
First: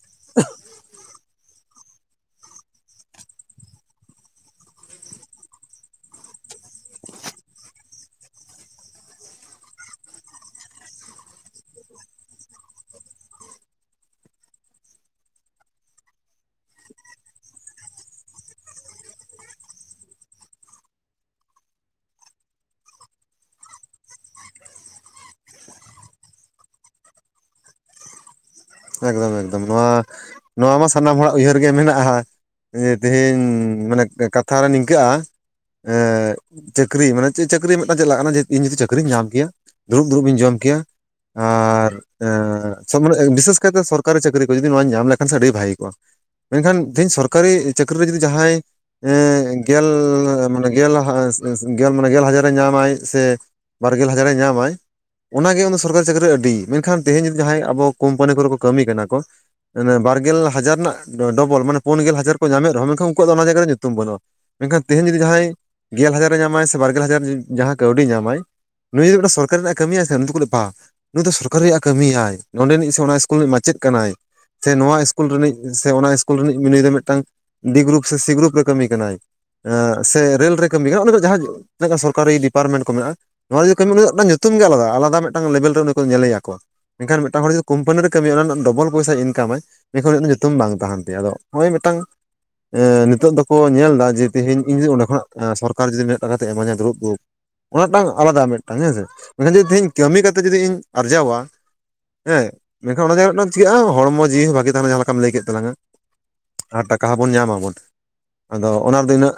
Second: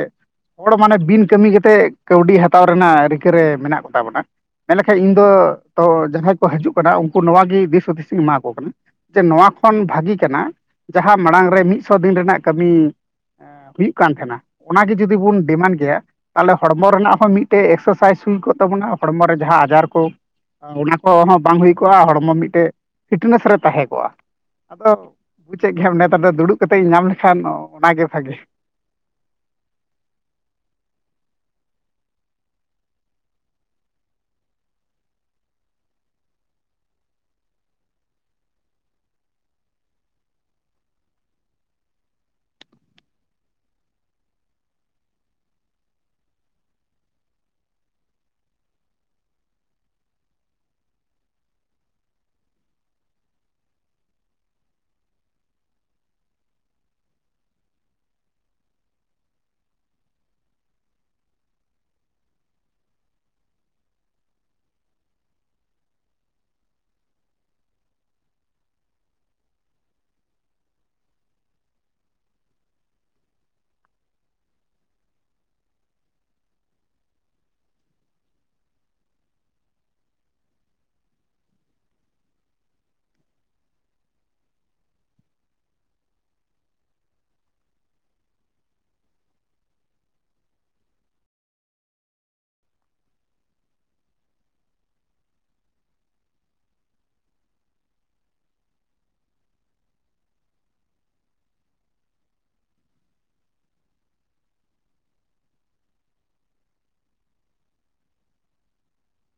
ᱦᱚᱲ ᱢᱟᱱᱮ ᱵᱤᱱ ᱠᱟᱹᱢᱤ ᱠᱟᱛᱮ ᱠᱟᱹᱣᱰᱤ ᱦᱟᱛᱟᱣ ᱨᱮᱱᱟᱜ ᱨᱤᱠᱟᱹ ᱨᱮ ᱢᱮᱱᱟᱜ ᱠᱚᱛᱟ ᱵᱚᱱᱟ᱾ ᱢᱮᱱ ᱞᱮᱠᱷᱟᱱ ᱤᱧ ᱫᱚ ᱛᱚ ᱡᱟᱦᱟᱸᱭ ᱠᱚ ᱦᱤᱡᱩᱜ ᱠᱟᱱᱟ ᱩᱱᱠᱩ ᱱᱚᱣᱟ ᱜᱮ ᱫᱤᱥ ᱦᱩᱫᱤᱥ ᱤᱧ ᱮᱢᱟ ᱠᱚ ᱠᱟᱱᱟ᱾ ᱡᱮ ᱱᱚᱣᱟ ᱠᱷᱚᱱ ᱵᱷᱟᱜᱤ ᱠᱟᱱᱟ ᱡᱟᱦᱟᱸ ᱢᱟᱲᱟᱝ ᱨᱮ ᱢᱤᱫᱥᱚ ᱫᱤᱱ ᱨᱮᱱᱟᱜ ᱠᱟᱹᱢᱤ, ᱦᱩᱭᱩᱜ ᱠᱟᱱ ᱛᱟᱦᱮᱱᱟ ᱚᱱᱟᱜᱮ ᱡᱩᱫᱤ ᱵᱚᱱ ᱰᱤᱢᱟᱱᱰ ᱠᱮᱭᱟ᱾ ᱛᱟᱦᱚᱞᱮ ᱦᱚᱲᱢᱚ ᱨᱮᱱᱟᱜ ᱦᱚᱸ ᱢᱤᱫᱴᱮᱡ ᱮᱠᱥᱟᱨᱮᱥᱟᱭᱤᱡᱽ ᱦᱩᱭ ᱠᱚᱜ ᱛᱟᱵᱚᱱᱟ ᱦᱚᱲᱢᱚ ᱨᱮ ᱡᱟᱦᱟᱸ ᱟᱡᱟᱨ ᱠᱚ, ᱚᱱᱟ ᱠᱚᱦᱚᱸ ᱵᱟᱝ ᱦᱩᱭ ᱠᱚᱜᱼᱟ ᱦᱚᱲᱢᱚ ᱢᱤᱫᱴᱮᱡ ᱯᱷᱤᱴᱱᱮᱥ ᱨᱮ ᱛᱟᱦᱮᱸ ᱠᱚᱜᱼᱟ᱾ ᱟᱫᱚ ᱵᱩᱡᱮᱫ ᱜᱮᱭᱟᱢ ᱱᱮᱛᱟᱨ ᱫᱚ ᱫᱩᱲᱩᱵ ᱠᱟᱛᱮ ᱤᱧ ᱧᱟᱢ ᱞᱮᱠᱷᱟᱱ ᱚᱱᱟᱜᱮ ᱵᱷᱟᱜᱮ ᱮᱠᱫᱚᱢ ᱮᱠᱫᱚᱢ ᱱᱚᱣᱟ ᱱᱚᱣᱟ ᱢᱟ ᱥᱟᱱᱟᱢ ᱦᱚᱲᱟᱜ ᱩᱭᱦᱟᱹᱨ ᱜᱮ ᱢᱮᱱᱟᱜᱼᱟ ᱮ ᱛᱮᱦᱮᱧ ᱢᱟᱱᱮ ᱠᱟᱛᱷᱟᱨᱮ ᱱᱤᱝᱠᱟᱹᱜᱼᱟ᱾ ᱮ ᱪᱟᱹᱠᱨᱤ ᱢᱟᱱᱮ ᱪᱮᱫ ᱪᱟᱹᱠᱨᱤ ᱢᱤᱫᱴᱟᱝ ᱪᱮᱫ ᱞᱟᱜ ᱠᱟᱱᱟ ᱤᱧ ᱡᱩᱫᱤ ᱪᱟᱹᱠᱨᱤᱧ ᱧᱟᱢ ᱠᱮᱭᱟ᱾ ᱫᱩᱲᱩᱵ ᱫᱩᱲᱩᱵ ᱵᱤᱱ ᱡᱚᱢ ᱠᱮᱭᱟ ᱟᱨᱚᱵ ᱢᱟᱱᱮ ᱵᱤᱥᱮᱥ, ᱪᱮᱠᱟᱛᱮ ᱥᱚᱨᱠᱟᱨᱤ ᱪᱟᱹᱠᱨᱤ ᱠᱚ ᱡᱚᱫᱤ ᱱᱚᱣᱟ ᱧᱟᱢ ᱞᱮᱠᱷᱟᱱ ᱟᱹᱰᱤ ᱵᱷᱟᱹᱜᱤ ᱠᱚᱜᱼᱟ ᱢᱮᱱᱠᱷᱟᱱ ᱛᱮᱦᱤᱧ ᱥᱚᱨᱠᱟᱨᱤ ᱪᱟᱹᱠᱨᱤ ᱨᱮ ᱡᱩᱫᱤ ᱡᱟᱦᱟᱸᱭ ᱦᱮᱸ ᱜᱮᱞ ᱢᱟᱱᱮ ᱜᱮᱞ ᱜᱮᱞ ᱢᱟᱱᱮ ᱜᱮᱞ ᱦᱟᱡᱟᱨᱮ ᱧᱟᱢᱟᱭ ᱥᱮ ᱵᱟᱨᱜᱮᱞ ᱦᱟᱡᱟᱨ ᱮ ᱧᱟᱢᱟᱭ᱾ ᱚᱱᱟᱜᱮ ᱫᱚ ᱥᱚᱨᱠᱟᱨᱤ ᱪᱟᱹᱠᱨᱤ ᱟᱹᱰᱤ ᱢᱮᱱᱠᱷᱟᱱ ᱛᱮᱦᱮᱧ ᱡᱟᱦᱟᱸᱭ ᱟᱵᱚ ᱠᱳᱢᱯᱟᱱᱤ ᱠᱚᱨᱮ ᱠᱚ ᱠᱟᱹᱢᱤ ᱠᱟᱱᱟ ᱠᱚ, ᱵᱟᱨᱜᱮᱞ ᱦᱟᱡᱟᱨ ᱨᱮᱱᱟᱜ ᱰᱚᱵᱚᱞ ᱢᱟᱱᱮ ᱯᱩᱱ ᱜᱮᱞ ᱦᱟᱡᱟᱨ ᱠᱚ ᱧᱟᱢᱮᱫ ᱨᱮᱦᱚᱸ ᱢᱮᱱᱠᱷᱟᱱ ᱩᱱᱠᱩᱣᱟᱜ ᱫᱚ ᱚᱱᱟ ᱡᱟᱭᱜᱟ ᱨᱮᱭᱟᱜ ᱧᱩᱛᱩᱢ ᱵᱟᱹᱱᱩᱜᱼᱟ᱾ ᱢᱮᱱᱠᱷᱟᱱ ᱛᱮᱦᱤᱧ ᱡᱩᱫᱤ ᱡᱟᱦᱟᱸᱭ ᱜᱮᱞ ᱦᱟᱡᱟᱨ ᱮ ᱧᱟᱢᱟᱭ ᱥᱮ ᱵᱟᱨᱜᱮᱞ ᱦᱟᱡᱟᱨ ᱡᱟᱦᱟᱸᱭ ᱠᱟᱹᱣᱰᱤᱤᱭ ᱧᱟᱢᱟᱭ, ᱱᱩᱭ ᱢᱤᱫᱴᱮᱱ ᱥᱚᱨᱠᱟᱨᱤ ᱨᱮᱭᱟᱜ ᱠᱟᱹᱢᱤᱭᱟᱭ ᱥᱮ ᱩᱱᱤ ᱫᱚ ᱠᱚᱯᱟ ᱱᱩᱭ ᱫᱚ ᱥᱚᱨᱠᱟᱨ ᱨᱮᱭᱟᱜ ᱠᱟᱹᱢᱤᱭᱟᱭ ᱱᱚᱸᱰᱮᱱᱤᱡ ᱥᱮ ᱚᱱᱟ ᱤᱥᱠᱩᱞ ᱨᱤᱱᱤᱡ ᱢᱟᱪᱮᱫ ᱠᱟᱱᱟᱭ ᱥᱮ ᱱᱚᱣᱟ ᱤᱥᱠᱩᱞ ᱨᱤᱱᱤᱡ ᱥᱮ ᱚᱱᱟ ᱤᱥᱠᱩᱞ ᱨᱤᱱᱤᱡ ᱱᱩᱭ ᱫᱚ ᱢᱤᱫᱴᱟᱝ ᱰᱤ ᱜᱚᱨᱩᱯ ᱥᱮ ᱥᱤ ᱜᱚᱨᱩᱯ ᱨᱮ ᱠᱟᱹᱢᱤ ᱠᱟᱱᱟᱭ᱾ ᱥᱮ ᱨᱮᱞ ᱨᱮ ᱠᱟᱹᱢᱤ ᱠᱟᱱᱟ ᱚᱰᱮ ᱡᱟᱦᱟᱸ ᱛᱤᱱᱟᱹ ᱜᱟᱱ ᱥᱚᱨᱠᱟᱨᱤ ᱰᱤᱯᱟᱨᱴᱢᱮᱱᱴ ᱠᱚ ᱢᱮᱱᱟᱜ-ᱟ ᱱᱚᱣᱟ ᱡᱩᱫᱤ ᱠᱟᱹᱢᱤ ᱩᱱᱤ ᱧᱩᱛᱩᱢ ᱜᱮ ᱟᱞᱟᱫᱟ ᱟᱞᱟᱫᱟ ᱢᱤᱫᱴᱟᱝ ᱞᱮᱵᱮᱞ ᱨᱮ ᱩᱱᱤ ᱠᱚ ᱧᱮᱞᱮᱭᱟᱠᱚᱣᱟ ᱢᱮᱱᱠᱷᱟᱱ ᱢᱤᱫᱟᱝ ᱦᱚᱲ ᱡᱩᱫᱤ ᱠᱢᱯᱟᱱᱤ ᱨᱮ ᱠᱟᱹᱢᱤ ᱚᱱᱟ ᱨᱮᱱᱟᱜ ᱰᱚᱵᱚᱞ ᱯᱚᱭᱥᱟᱭ ᱤᱱᱠᱟᱢᱟᱭ ᱢᱮᱱᱠᱷᱟ ᱩᱱᱤᱭᱟᱜ ᱫᱚ ᱧᱩᱛᱩᱢ ᱵᱟᱝ ᱛᱟᱦᱮᱱ ᱛᱟᱭᱟ ᱟᱫᱚ ᱦᱚᱜ-ᱚᱭ ᱢᱮᱫᱴᱟᱝ ᱱᱤᱛᱳᱚᱜ ᱫᱚᱠᱚ ᱧᱮᱞ ᱮᱫᱟ ᱡᱮ ᱛᱮᱦᱤᱧ ᱤᱧ ᱡᱩᱫᱤ ᱚᱸᱰᱮ ᱠᱷᱚᱱᱟᱜ ᱥᱚᱨᱠᱟᱨ ᱡᱩᱫᱤ ᱱᱤᱱᱟᱹ ᱴᱟᱠᱟ ᱛᱮᱭ ᱤᱢᱟᱹᱧᱟ ᱫᱩᱲᱩᱵ ᱫᱩᱲᱩᱵ, ᱚᱱᱟᱴᱟᱝ ᱟᱞᱟᱫᱟ ᱢᱤᱫᱴᱟᱝ ᱦᱮᱸᱥᱮ ᱢᱮᱱᱠᱷᱟᱱ ᱡᱩᱤᱧ ᱠᱟᱹᱢᱤ ᱠᱟᱛᱮ ᱡᱩᱫᱤ ᱤᱧ ᱟᱨᱡᱟᱣᱟ ᱦᱮᱸ ᱢᱮᱱᱠᱷᱟᱱ ᱚᱱᱟ ᱡᱮ ᱪᱤᱠᱟᱹᱜᱼᱟ ᱦᱚᱲᱢᱚ ᱡᱤᱣᱤ ᱦᱚᱸ ᱵᱷᱟᱹᱜᱤ ᱛᱟᱦᱮᱱᱟ ᱡᱟᱦᱟᱸ ᱞᱮᱠᱟᱢ ᱞᱟᱹᱭ ᱠᱮᱫ ᱛᱟᱞᱟᱝᱼᱟ᱾ ᱟᱨ ᱴᱟᱠᱟ ᱦᱚᱸᱵᱚᱱ ᱧᱟᱢ ᱟᱵᱚᱱ ᱟᱫᱚ ᱚᱱᱟ ᱨᱮᱫᱚ ᱤᱱᱟᱹᱜ